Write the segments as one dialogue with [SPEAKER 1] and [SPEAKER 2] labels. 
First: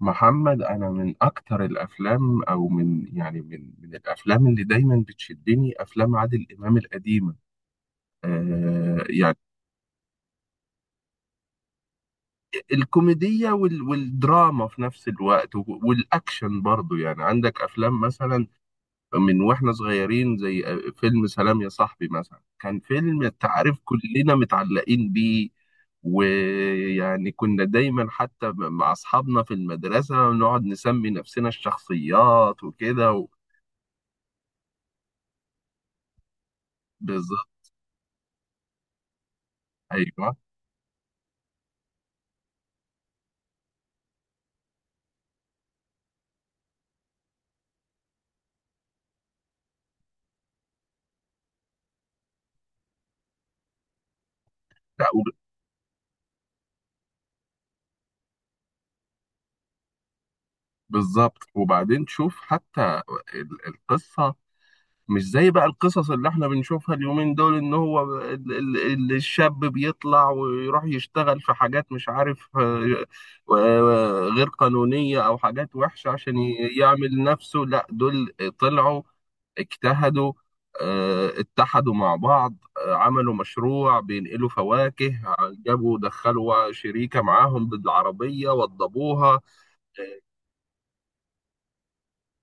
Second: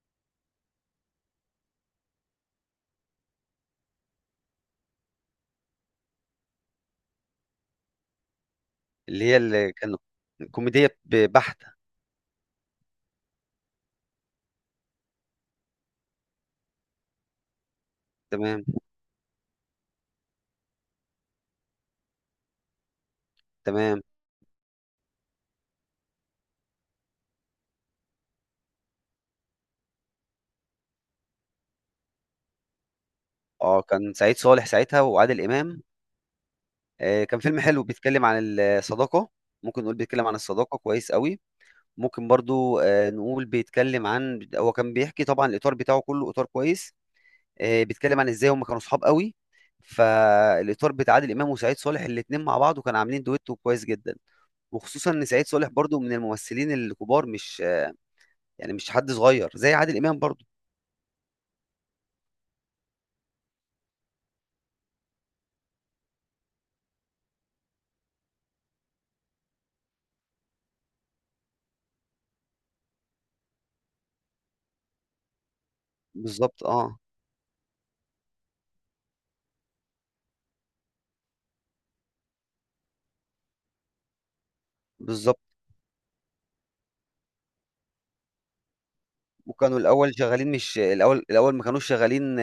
[SPEAKER 1] محمد، انا من اكتر الافلام او من، يعني، من الافلام اللي دايما بتشدني افلام عادل امام القديمه. آه،
[SPEAKER 2] اللي هي
[SPEAKER 1] يعني
[SPEAKER 2] اللي كان كوميدية بحتة.
[SPEAKER 1] الكوميديه والدراما في نفس الوقت والاكشن برضو، يعني عندك افلام مثلا
[SPEAKER 2] تمام،
[SPEAKER 1] من واحنا صغيرين زي فيلم سلام يا صاحبي مثلا. كان فيلم، انت عارف،
[SPEAKER 2] تمام.
[SPEAKER 1] كلنا متعلقين بيه، ويعني كنا دايما حتى مع اصحابنا في المدرسه نقعد نسمي نفسنا الشخصيات وكده.
[SPEAKER 2] اه، كان سعيد صالح ساعتها وعادل إمام. آه، كان فيلم
[SPEAKER 1] بالظبط.
[SPEAKER 2] حلو بيتكلم عن الصداقة. ممكن نقول بيتكلم عن
[SPEAKER 1] ايوه.
[SPEAKER 2] الصداقة كويس قوي. ممكن برضو نقول بيتكلم عن هو كان بيحكي طبعا الإطار بتاعه كله إطار كويس. بيتكلم عن إزاي هم كانوا صحاب قوي. فالإطار بتاع عادل إمام وسعيد صالح الاتنين مع بعض، وكانوا عاملين دويتو كويس جدا.
[SPEAKER 1] لا
[SPEAKER 2] وخصوصا ان
[SPEAKER 1] وب-
[SPEAKER 2] سعيد صالح برضو من الممثلين الكبار، مش يعني مش حد صغير زي عادل امام برضو.
[SPEAKER 1] بالظبط، وبعدين شوف حتى القصه، مش زي بقى القصص اللي احنا بنشوفها اليومين دول، ان هو الشاب بيطلع ويروح يشتغل في حاجات مش عارف، غير قانونيه او حاجات وحشه عشان
[SPEAKER 2] بالظبط، اه،
[SPEAKER 1] يعمل نفسه. لا، دول طلعوا اجتهدوا، اتحدوا مع بعض، عملوا مشروع بينقلوا فواكه،
[SPEAKER 2] بالظبط.
[SPEAKER 1] جابوا دخلوا شريكة معاهم بالعربية وضبوها.
[SPEAKER 2] وكانوا الاول شغالين، مش الاول، الاول ما كانوش شغالين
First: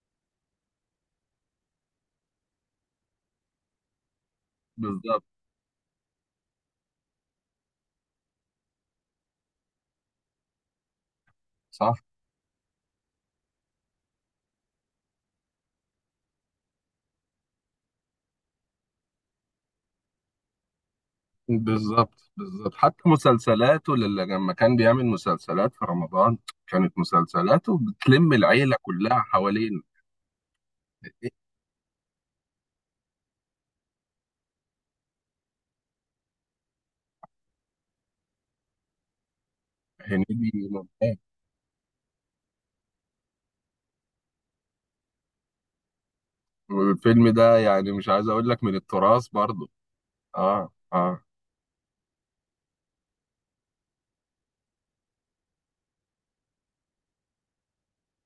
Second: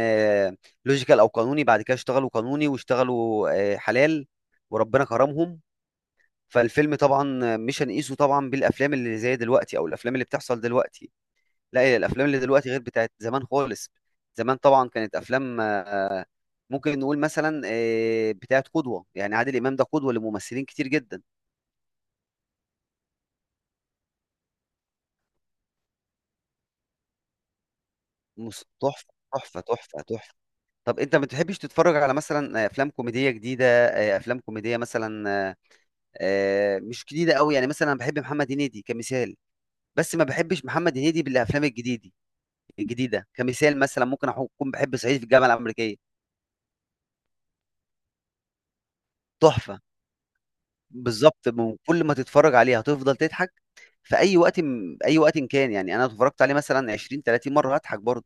[SPEAKER 2] لوجيكال او قانوني، بعد كده اشتغلوا قانوني واشتغلوا حلال، وربنا
[SPEAKER 1] بالظبط.
[SPEAKER 2] كرمهم. فالفيلم طبعا مش هنقيسه طبعا بالافلام اللي زي دلوقتي او الافلام اللي بتحصل دلوقتي. لا،
[SPEAKER 1] صح.
[SPEAKER 2] هي الافلام اللي دلوقتي غير بتاعت زمان خالص. زمان طبعا كانت افلام، ممكن نقول مثلا بتاعت قدوه. يعني عادل امام ده قدوه لممثلين كتير جدا.
[SPEAKER 1] بالظبط بالظبط، حتى مسلسلاته اللي لما كان بيعمل مسلسلات في رمضان كانت مسلسلاته بتلم العيلة
[SPEAKER 2] تحفه،
[SPEAKER 1] كلها
[SPEAKER 2] تحفه،
[SPEAKER 1] حوالين.
[SPEAKER 2] تحفه، تحفه. طب انت ما بتحبش تتفرج على مثلا افلام كوميديه جديده، افلام كوميديه مثلا، مش جديده قوي؟ يعني مثلا انا بحب محمد هنيدي كمثال، بس ما بحبش
[SPEAKER 1] هنيدي
[SPEAKER 2] محمد
[SPEAKER 1] ممتاز.
[SPEAKER 2] هنيدي بالافلام الجديده. الجديده كمثال مثلا ممكن اكون بحب صعيدي في الجامعه الامريكيه.
[SPEAKER 1] والفيلم ده يعني مش عايز اقول لك من التراث برضه.
[SPEAKER 2] تحفه.
[SPEAKER 1] اه، اه.
[SPEAKER 2] بالظبط، من كل ما تتفرج عليه هتفضل تضحك في اي وقت، اي وقت إن كان. يعني انا اتفرجت عليه مثلا 20 30 مره هضحك برضه.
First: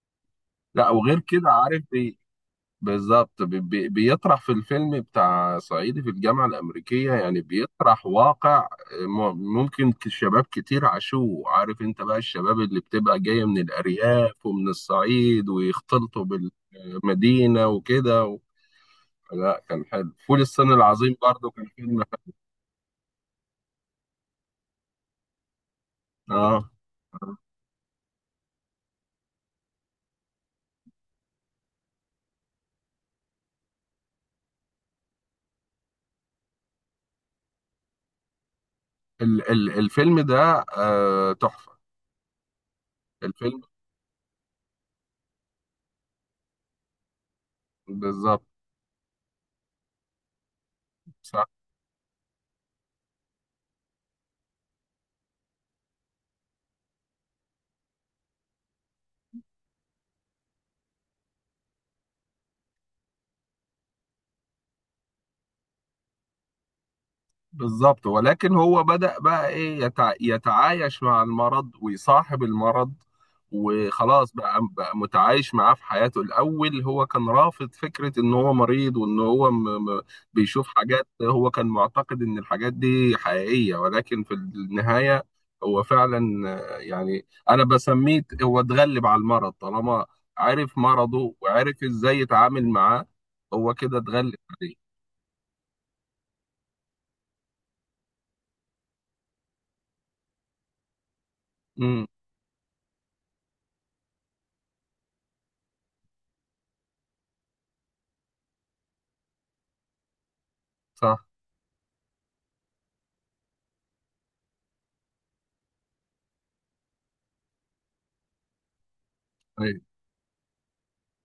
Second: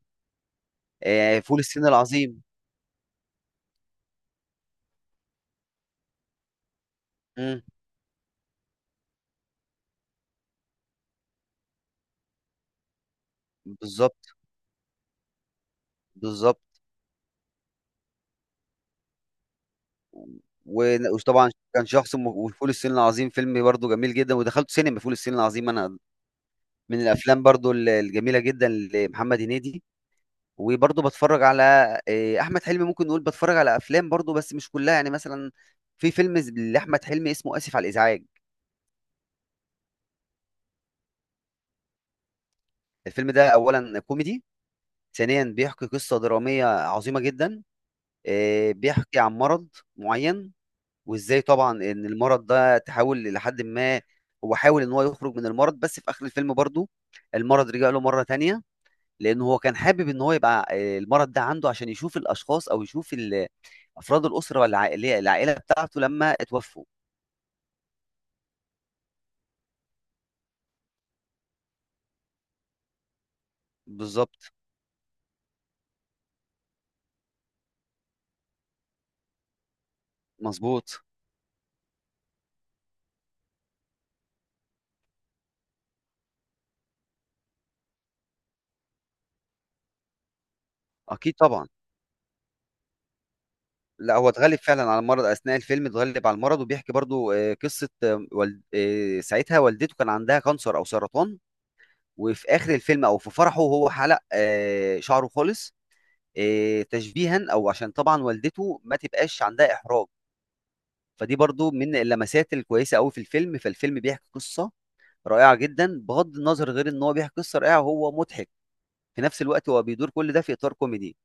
[SPEAKER 1] لا، وغير كده
[SPEAKER 2] فول
[SPEAKER 1] عارف
[SPEAKER 2] الصين
[SPEAKER 1] ايه؟
[SPEAKER 2] العظيم.
[SPEAKER 1] بالظبط، بيطرح في الفيلم بتاع صعيدي في الجامعة الأمريكية، يعني
[SPEAKER 2] مم.
[SPEAKER 1] بيطرح واقع ممكن، شباب كتير عاشوه. عارف انت بقى الشباب اللي بتبقى جاية من
[SPEAKER 2] بالظبط،
[SPEAKER 1] الأرياف ومن الصعيد ويختلطوا
[SPEAKER 2] بالظبط.
[SPEAKER 1] بالمدينة وكده لا، كان حلو فول الصين العظيم
[SPEAKER 2] وطبعا
[SPEAKER 1] برضو، كان
[SPEAKER 2] كان
[SPEAKER 1] فيلم
[SPEAKER 2] شخص، وفول الصين العظيم فيلم برضه جميل جدا، ودخلت سينما فول الصين العظيم انا.
[SPEAKER 1] حلو. اه.
[SPEAKER 2] من الافلام برضه الجميله جدا لمحمد هنيدي. وبرضه بتفرج على احمد حلمي. ممكن نقول بتفرج على افلام برضه، بس مش كلها. يعني مثلا في فيلم لاحمد حلمي اسمه اسف على الازعاج.
[SPEAKER 1] ال ال الفيلم ده تحفة.
[SPEAKER 2] الفيلم ده
[SPEAKER 1] الفيلم.
[SPEAKER 2] اولا كوميدي، ثانيا بيحكي قصه دراميه عظيمه جدا.
[SPEAKER 1] بالظبط.
[SPEAKER 2] بيحكي عن مرض معين، وازاي طبعا ان المرض ده تحاول لحد ما هو حاول ان هو يخرج من المرض. بس في اخر الفيلم برضه المرض رجع له مره تانية. لأنه هو كان حابب إن هو يبقى المرض ده عنده عشان يشوف الأشخاص أو يشوف أفراد الأسرة والعائلة العائلة بتاعته لما اتوفوا.
[SPEAKER 1] بالظبط، ولكن هو بدأ بقى ايه، يتعايش مع المرض ويصاحب المرض، وخلاص
[SPEAKER 2] بالظبط.
[SPEAKER 1] بقى متعايش معاه في حياته. الأول هو كان رافض فكرة إن هو مريض وإن هو بيشوف
[SPEAKER 2] مظبوط.
[SPEAKER 1] حاجات هو كان معتقد إن الحاجات دي حقيقية، ولكن في النهاية هو فعلا، يعني أنا بسميه هو اتغلب على المرض. طالما عرف
[SPEAKER 2] أكيد
[SPEAKER 1] مرضه
[SPEAKER 2] طبعا.
[SPEAKER 1] وعرف إزاي يتعامل معاه، هو كده
[SPEAKER 2] لا، هو
[SPEAKER 1] اتغلب
[SPEAKER 2] اتغلب فعلا
[SPEAKER 1] عليه.
[SPEAKER 2] على المرض أثناء الفيلم، اتغلب على المرض، وبيحكي برضو قصة آه، والد... آه، ساعتها والدته كان عندها كانسر أو سرطان.
[SPEAKER 1] امم.
[SPEAKER 2] وفي آخر الفيلم أو في فرحه هو حلق شعره خالص، تشبيها، أو عشان طبعا والدته ما تبقاش عندها إحراج.
[SPEAKER 1] صح.
[SPEAKER 2] فدي برضو من اللمسات الكويسة قوي في الفيلم. فالفيلم بيحكي قصة رائعه جدا، بغض النظر غير ان هو بيحكي قصه رائعه وهو مضحك في نفس الوقت.
[SPEAKER 1] أيوة.
[SPEAKER 2] هو بيدور كل ده في اطار كوميدي.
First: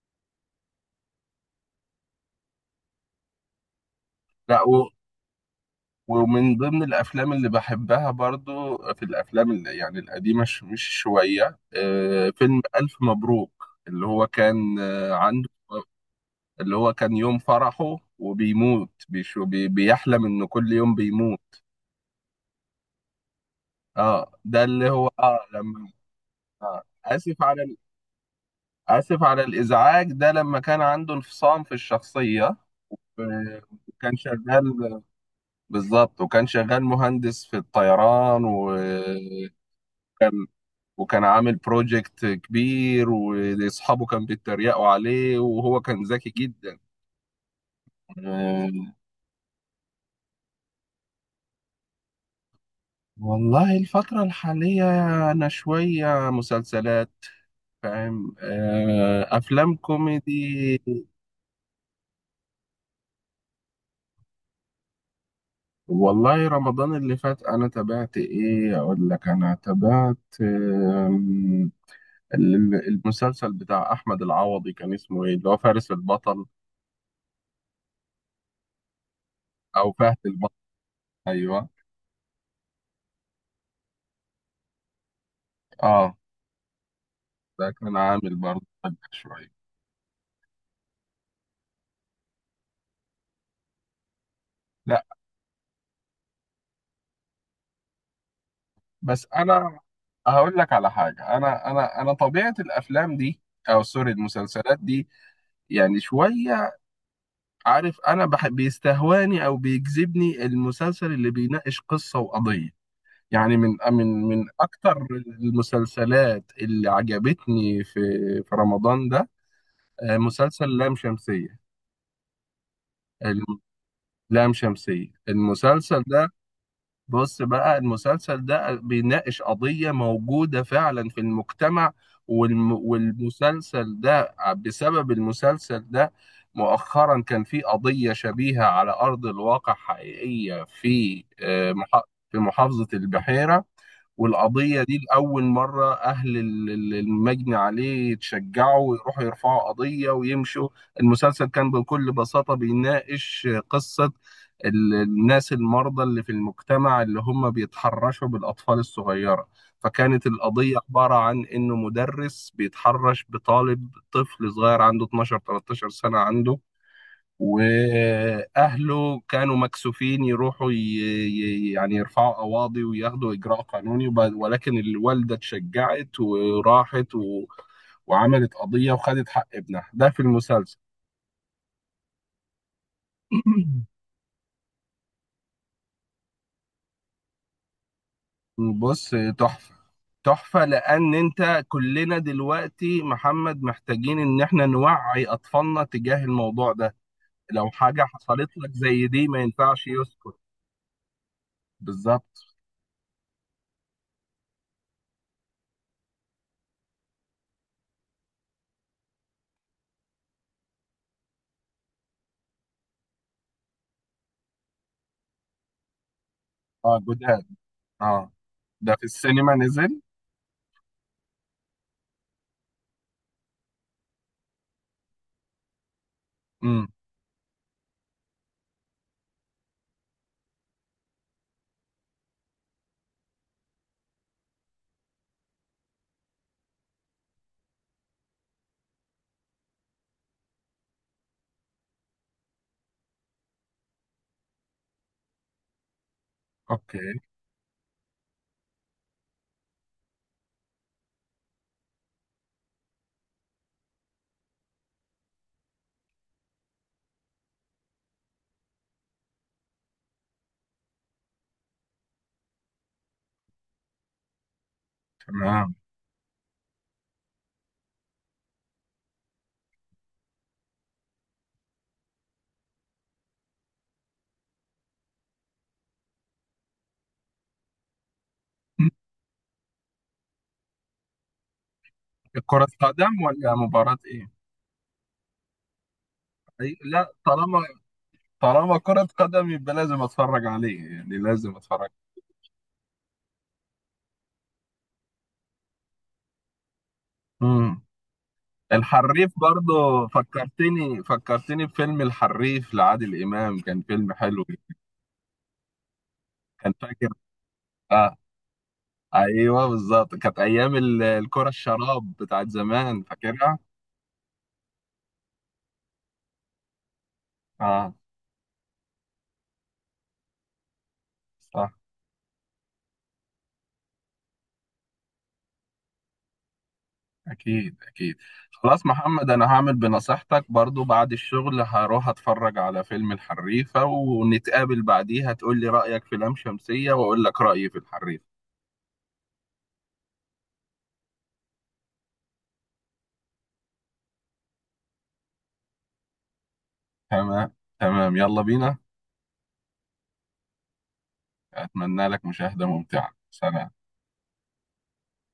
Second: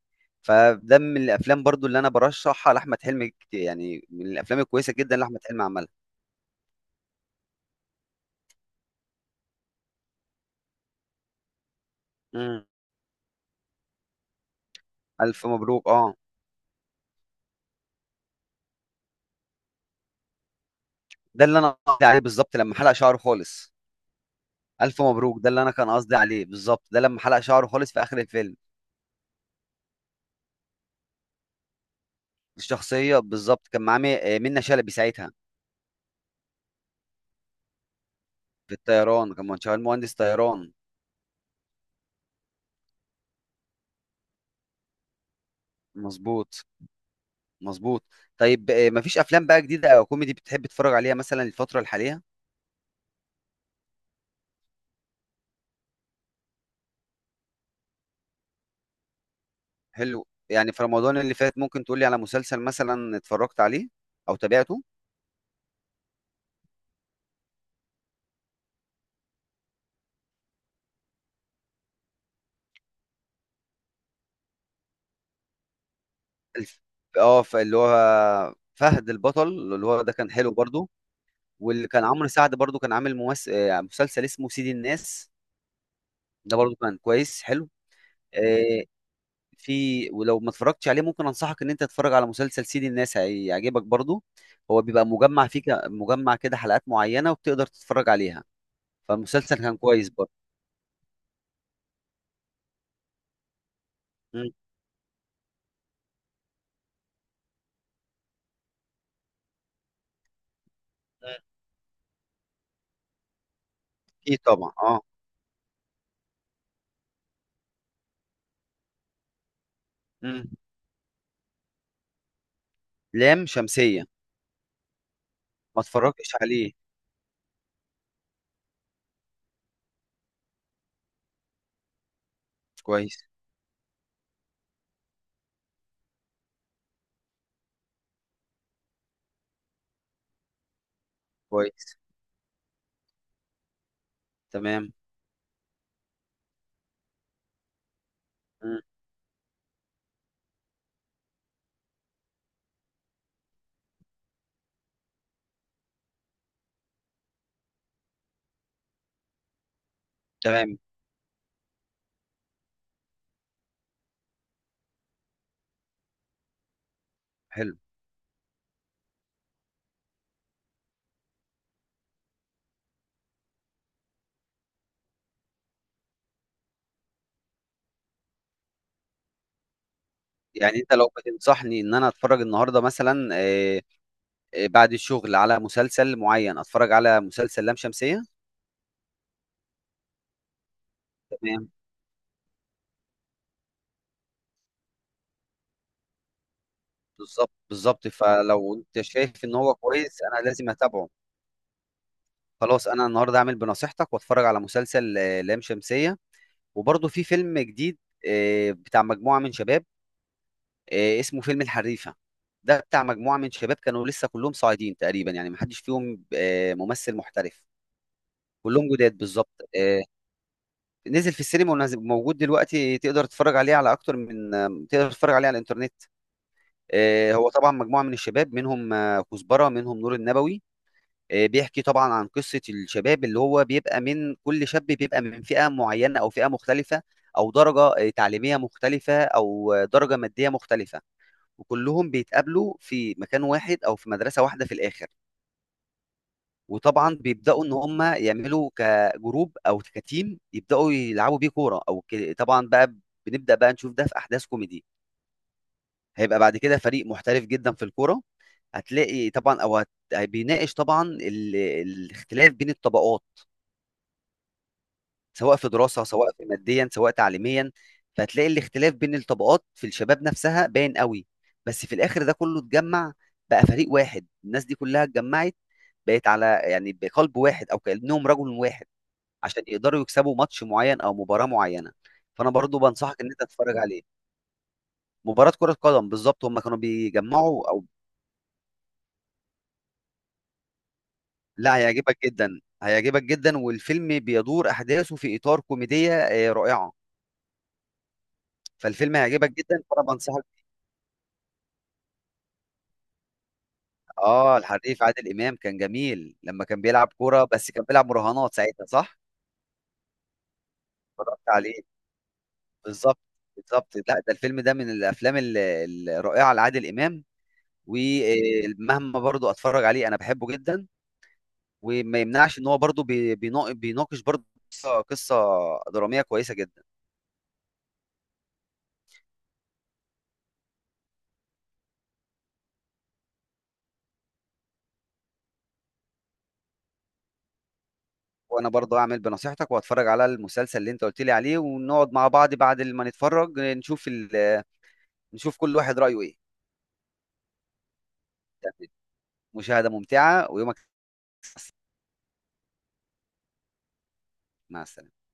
[SPEAKER 2] فده من الافلام برضو اللي انا برشحها لاحمد حلمي كتير. يعني من الافلام
[SPEAKER 1] لا،
[SPEAKER 2] الكويسه جدا اللي احمد حلمي عملها.
[SPEAKER 1] ومن ضمن الافلام اللي بحبها برضو في الافلام اللي يعني القديمه مش شويه، فيلم
[SPEAKER 2] امم.
[SPEAKER 1] الف مبروك، اللي هو كان
[SPEAKER 2] الف
[SPEAKER 1] عنده،
[SPEAKER 2] مبروك، اه.
[SPEAKER 1] اللي هو كان يوم فرحه وبيموت، بيحلم انه كل يوم
[SPEAKER 2] ده اللي
[SPEAKER 1] بيموت.
[SPEAKER 2] انا قصدي عليه بالظبط، لما حلق شعره خالص.
[SPEAKER 1] اه، ده اللي
[SPEAKER 2] الف
[SPEAKER 1] هو
[SPEAKER 2] مبروك ده اللي انا
[SPEAKER 1] لما،
[SPEAKER 2] كان قصدي عليه
[SPEAKER 1] آه
[SPEAKER 2] بالظبط، ده لما حلق
[SPEAKER 1] اسف على
[SPEAKER 2] شعره
[SPEAKER 1] ال-
[SPEAKER 2] خالص في اخر الفيلم.
[SPEAKER 1] اسف على الازعاج، ده لما كان عنده انفصام في الشخصيه.
[SPEAKER 2] الشخصيه
[SPEAKER 1] آه،
[SPEAKER 2] بالظبط، كان معاه
[SPEAKER 1] وكان
[SPEAKER 2] منة شلبي
[SPEAKER 1] شغال.
[SPEAKER 2] ساعتها.
[SPEAKER 1] بالظبط، وكان شغال مهندس في الطيران و
[SPEAKER 2] في الطيران كان شغال مهندس طيران.
[SPEAKER 1] وكان عامل بروجكت كبير، واصحابه كان بيتريقوا عليه وهو كان ذكي
[SPEAKER 2] مظبوط،
[SPEAKER 1] جدا.
[SPEAKER 2] مظبوط. طيب،
[SPEAKER 1] آه،
[SPEAKER 2] مفيش افلام بقى جديده او كوميدي بتحب تتفرج عليها مثلا الفتره الحاليه؟
[SPEAKER 1] والله الفترة الحالية انا شوية مسلسلات فاهم، افلام
[SPEAKER 2] حلو. يعني
[SPEAKER 1] كوميدي.
[SPEAKER 2] في رمضان اللي فات ممكن تقولي على مسلسل مثلا اتفرجت عليه او تابعته.
[SPEAKER 1] والله رمضان اللي فات انا تابعت ايه اقول لك، انا تابعت المسلسل بتاع احمد العوضي كان اسمه ايه؟ اللي هو فارس البطل،
[SPEAKER 2] الف... اه، اللي هو فهد البطل، اللي
[SPEAKER 1] او
[SPEAKER 2] هو ده
[SPEAKER 1] فهد
[SPEAKER 2] كان حلو
[SPEAKER 1] البطل.
[SPEAKER 2] برضو.
[SPEAKER 1] ايوه.
[SPEAKER 2] واللي كان عمرو سعد برضو كان عامل ممس... آه، مسلسل اسمه سيد الناس.
[SPEAKER 1] اه،
[SPEAKER 2] ده برضو كان كويس حلو.
[SPEAKER 1] ده كان عامل برضه
[SPEAKER 2] آه،
[SPEAKER 1] ضجة شوية.
[SPEAKER 2] في، ولو ما اتفرجتش عليه ممكن انصحك ان انت تتفرج على مسلسل سيد الناس، هيعجبك برضو. هو
[SPEAKER 1] لا،
[SPEAKER 2] بيبقى مجمع فيه، مجمع كده حلقات معينة، وبتقدر تتفرج عليها.
[SPEAKER 1] بس
[SPEAKER 2] فالمسلسل كان
[SPEAKER 1] انا
[SPEAKER 2] كويس برضه.
[SPEAKER 1] هقول لك على حاجه. انا طبيعه الافلام دي، او سوري،
[SPEAKER 2] مم.
[SPEAKER 1] المسلسلات دي، يعني شويه. عارف، انا بيستهواني او بيجذبني المسلسل اللي
[SPEAKER 2] مم.
[SPEAKER 1] بيناقش قصه وقضيه. يعني من من
[SPEAKER 2] اكيد
[SPEAKER 1] من
[SPEAKER 2] طبعا، اه.
[SPEAKER 1] اكتر المسلسلات اللي عجبتني في رمضان ده،
[SPEAKER 2] مم.
[SPEAKER 1] مسلسل لام شمسيه.
[SPEAKER 2] لام
[SPEAKER 1] الم-
[SPEAKER 2] شمسية.
[SPEAKER 1] لام شمسيه،
[SPEAKER 2] ما
[SPEAKER 1] المسلسل ده،
[SPEAKER 2] اتفرجتش عليه.
[SPEAKER 1] بص بقى، المسلسل ده بيناقش قضية موجودة فعلا في المجتمع.
[SPEAKER 2] كويس.
[SPEAKER 1] والمسلسل ده، بسبب المسلسل ده، مؤخرا كان في قضية شبيهة على أرض الواقع، حقيقية، في
[SPEAKER 2] كويس.
[SPEAKER 1] في محافظة البحيرة. والقضية
[SPEAKER 2] تمام.
[SPEAKER 1] دي لأول مرة أهل المجني عليه
[SPEAKER 2] مم.
[SPEAKER 1] يتشجعوا ويروحوا يرفعوا قضية ويمشوا. المسلسل كان بكل بساطة بيناقش قصة الناس المرضى اللي في المجتمع، اللي هم بيتحرشوا بالأطفال الصغيرة. فكانت القضية
[SPEAKER 2] تمام.
[SPEAKER 1] عبارة عن إنه مدرس بيتحرش بطالب، طفل صغير عنده 12 13 سنة، عنده
[SPEAKER 2] حلو.
[SPEAKER 1] واهله كانوا مكسوفين يروحوا يعني يرفعوا قواضي وياخدوا اجراء قانوني ولكن الوالده اتشجعت وراحت وعملت قضيه وخدت حق ابنها ده في المسلسل.
[SPEAKER 2] يعني انت لو بتنصحني ان انا اتفرج النهارده مثلا بعد الشغل على مسلسل معين، اتفرج على مسلسل لام شمسية.
[SPEAKER 1] بص، تحفه. تحفه، لان انت
[SPEAKER 2] تمام.
[SPEAKER 1] كلنا دلوقتي محمد محتاجين ان احنا نوعي اطفالنا تجاه الموضوع ده.
[SPEAKER 2] بالظبط،
[SPEAKER 1] لو حاجه
[SPEAKER 2] بالظبط.
[SPEAKER 1] حصلت لك
[SPEAKER 2] فلو انت
[SPEAKER 1] زي دي ما
[SPEAKER 2] شايف ان هو
[SPEAKER 1] ينفعش
[SPEAKER 2] كويس
[SPEAKER 1] يسكت.
[SPEAKER 2] انا لازم اتابعه.
[SPEAKER 1] بالظبط.
[SPEAKER 2] خلاص، انا النهارده هعمل بنصيحتك واتفرج على مسلسل لام شمسية. وبرضه في فيلم جديد بتاع مجموعة من شباب اسمه فيلم الحريفه. ده بتاع مجموعه من شباب كانوا لسه كلهم صاعدين تقريبا، يعني ما حدش فيهم
[SPEAKER 1] اه،
[SPEAKER 2] ممثل
[SPEAKER 1] جداد.
[SPEAKER 2] محترف.
[SPEAKER 1] اه.
[SPEAKER 2] كلهم
[SPEAKER 1] ده في
[SPEAKER 2] جداد
[SPEAKER 1] السينما
[SPEAKER 2] بالظبط.
[SPEAKER 1] نزل.
[SPEAKER 2] آه، نزل في السينما، موجود دلوقتي، تقدر تتفرج عليه على اكتر من تقدر تتفرج عليه على الانترنت.
[SPEAKER 1] امم.
[SPEAKER 2] هو طبعا مجموعه من الشباب، منهم كزبره، منهم نور النبوي. بيحكي طبعا عن قصه الشباب، اللي هو بيبقى من كل شاب بيبقى من فئه معينه او فئه مختلفه، او درجه تعليميه مختلفه، او درجه ماديه مختلفه. وكلهم بيتقابلوا في مكان واحد، او في مدرسه واحده في الاخر.
[SPEAKER 1] اوكي.
[SPEAKER 2] وطبعا بيبداوا ان هم يعملوا كجروب او كتيم، يبداوا يلعبوا بيه كوره. او طبعا بقى بنبدا بقى نشوف ده في احداث كوميدي. هيبقى بعد كده فريق محترف جدا في الكوره. هتلاقي طبعا، او بيناقش طبعا الاختلاف بين الطبقات، سواء في
[SPEAKER 1] تمام.
[SPEAKER 2] دراسة، سواء في ماديا، سواء تعليميا. فهتلاقي الاختلاف بين الطبقات في الشباب نفسها باين قوي. بس في الآخر ده كله اتجمع، بقى فريق واحد. الناس دي كلها اتجمعت، بقت على يعني بقلب واحد، أو كأنهم رجل واحد،
[SPEAKER 1] مم.
[SPEAKER 2] عشان يقدروا يكسبوا ماتش معين أو مباراة معينة. فأنا
[SPEAKER 1] كرة
[SPEAKER 2] برضو بنصحك
[SPEAKER 1] قدم
[SPEAKER 2] إن أنت
[SPEAKER 1] ولا
[SPEAKER 2] تتفرج
[SPEAKER 1] مباراة
[SPEAKER 2] عليه.
[SPEAKER 1] ايه؟
[SPEAKER 2] مباراة كرة قدم بالظبط، هم
[SPEAKER 1] أي
[SPEAKER 2] كانوا
[SPEAKER 1] لا، طالما،
[SPEAKER 2] بيجمعوا أو.
[SPEAKER 1] طالما كرة قدم يبقى لازم اتفرج عليه، يعني لازم
[SPEAKER 2] لا،
[SPEAKER 1] اتفرج.
[SPEAKER 2] هيعجبك جدا، هيعجبك جدا. والفيلم بيدور أحداثه في إطار كوميدية رائعة.
[SPEAKER 1] امم.
[SPEAKER 2] فالفيلم
[SPEAKER 1] الحريف
[SPEAKER 2] هيعجبك جدا، فأنا
[SPEAKER 1] برضو
[SPEAKER 2] بنصحك.
[SPEAKER 1] فكرتني بفيلم الحريف لعادل امام، كان فيلم حلو.
[SPEAKER 2] اه، الحريف عادل امام كان جميل لما
[SPEAKER 1] كان
[SPEAKER 2] كان
[SPEAKER 1] فاكر.
[SPEAKER 2] بيلعب كوره، بس كان بيلعب
[SPEAKER 1] اه.
[SPEAKER 2] مراهنات ساعتها، صح؟
[SPEAKER 1] ايوه بالظبط، كانت ايام
[SPEAKER 2] اتفرجت
[SPEAKER 1] الكرة
[SPEAKER 2] عليه.
[SPEAKER 1] الشراب بتاعت زمان،
[SPEAKER 2] بالظبط،
[SPEAKER 1] فاكرها؟
[SPEAKER 2] بالظبط. لا، ده الفيلم ده من الافلام الرائعه لعادل امام.
[SPEAKER 1] اه.
[SPEAKER 2] ومهما برضو اتفرج عليه انا بحبه جدا.
[SPEAKER 1] صح.
[SPEAKER 2] وما يمنعش ان هو برضو بيناقش برضو قصة دراميه كويسه جدا.
[SPEAKER 1] أكيد أكيد. خلاص محمد، أنا هعمل بنصيحتك، برضو بعد الشغل هروح أتفرج على فيلم الحريفة ونتقابل بعديها تقول لي رأيك في لام شمسية وأقول لك رأيي في الحريفة.
[SPEAKER 2] وانا برضو اعمل بنصيحتك واتفرج على المسلسل اللي انت قلت لي عليه، ونقعد مع بعض بعد ما نتفرج نشوف كل واحد رايه ايه.
[SPEAKER 1] تمام. تمام، يلا بينا.
[SPEAKER 2] تمام. مشاهده ممتعه ويومك.
[SPEAKER 1] أتمنى لك مشاهدة ممتعة، سلام.
[SPEAKER 2] مع السلامه.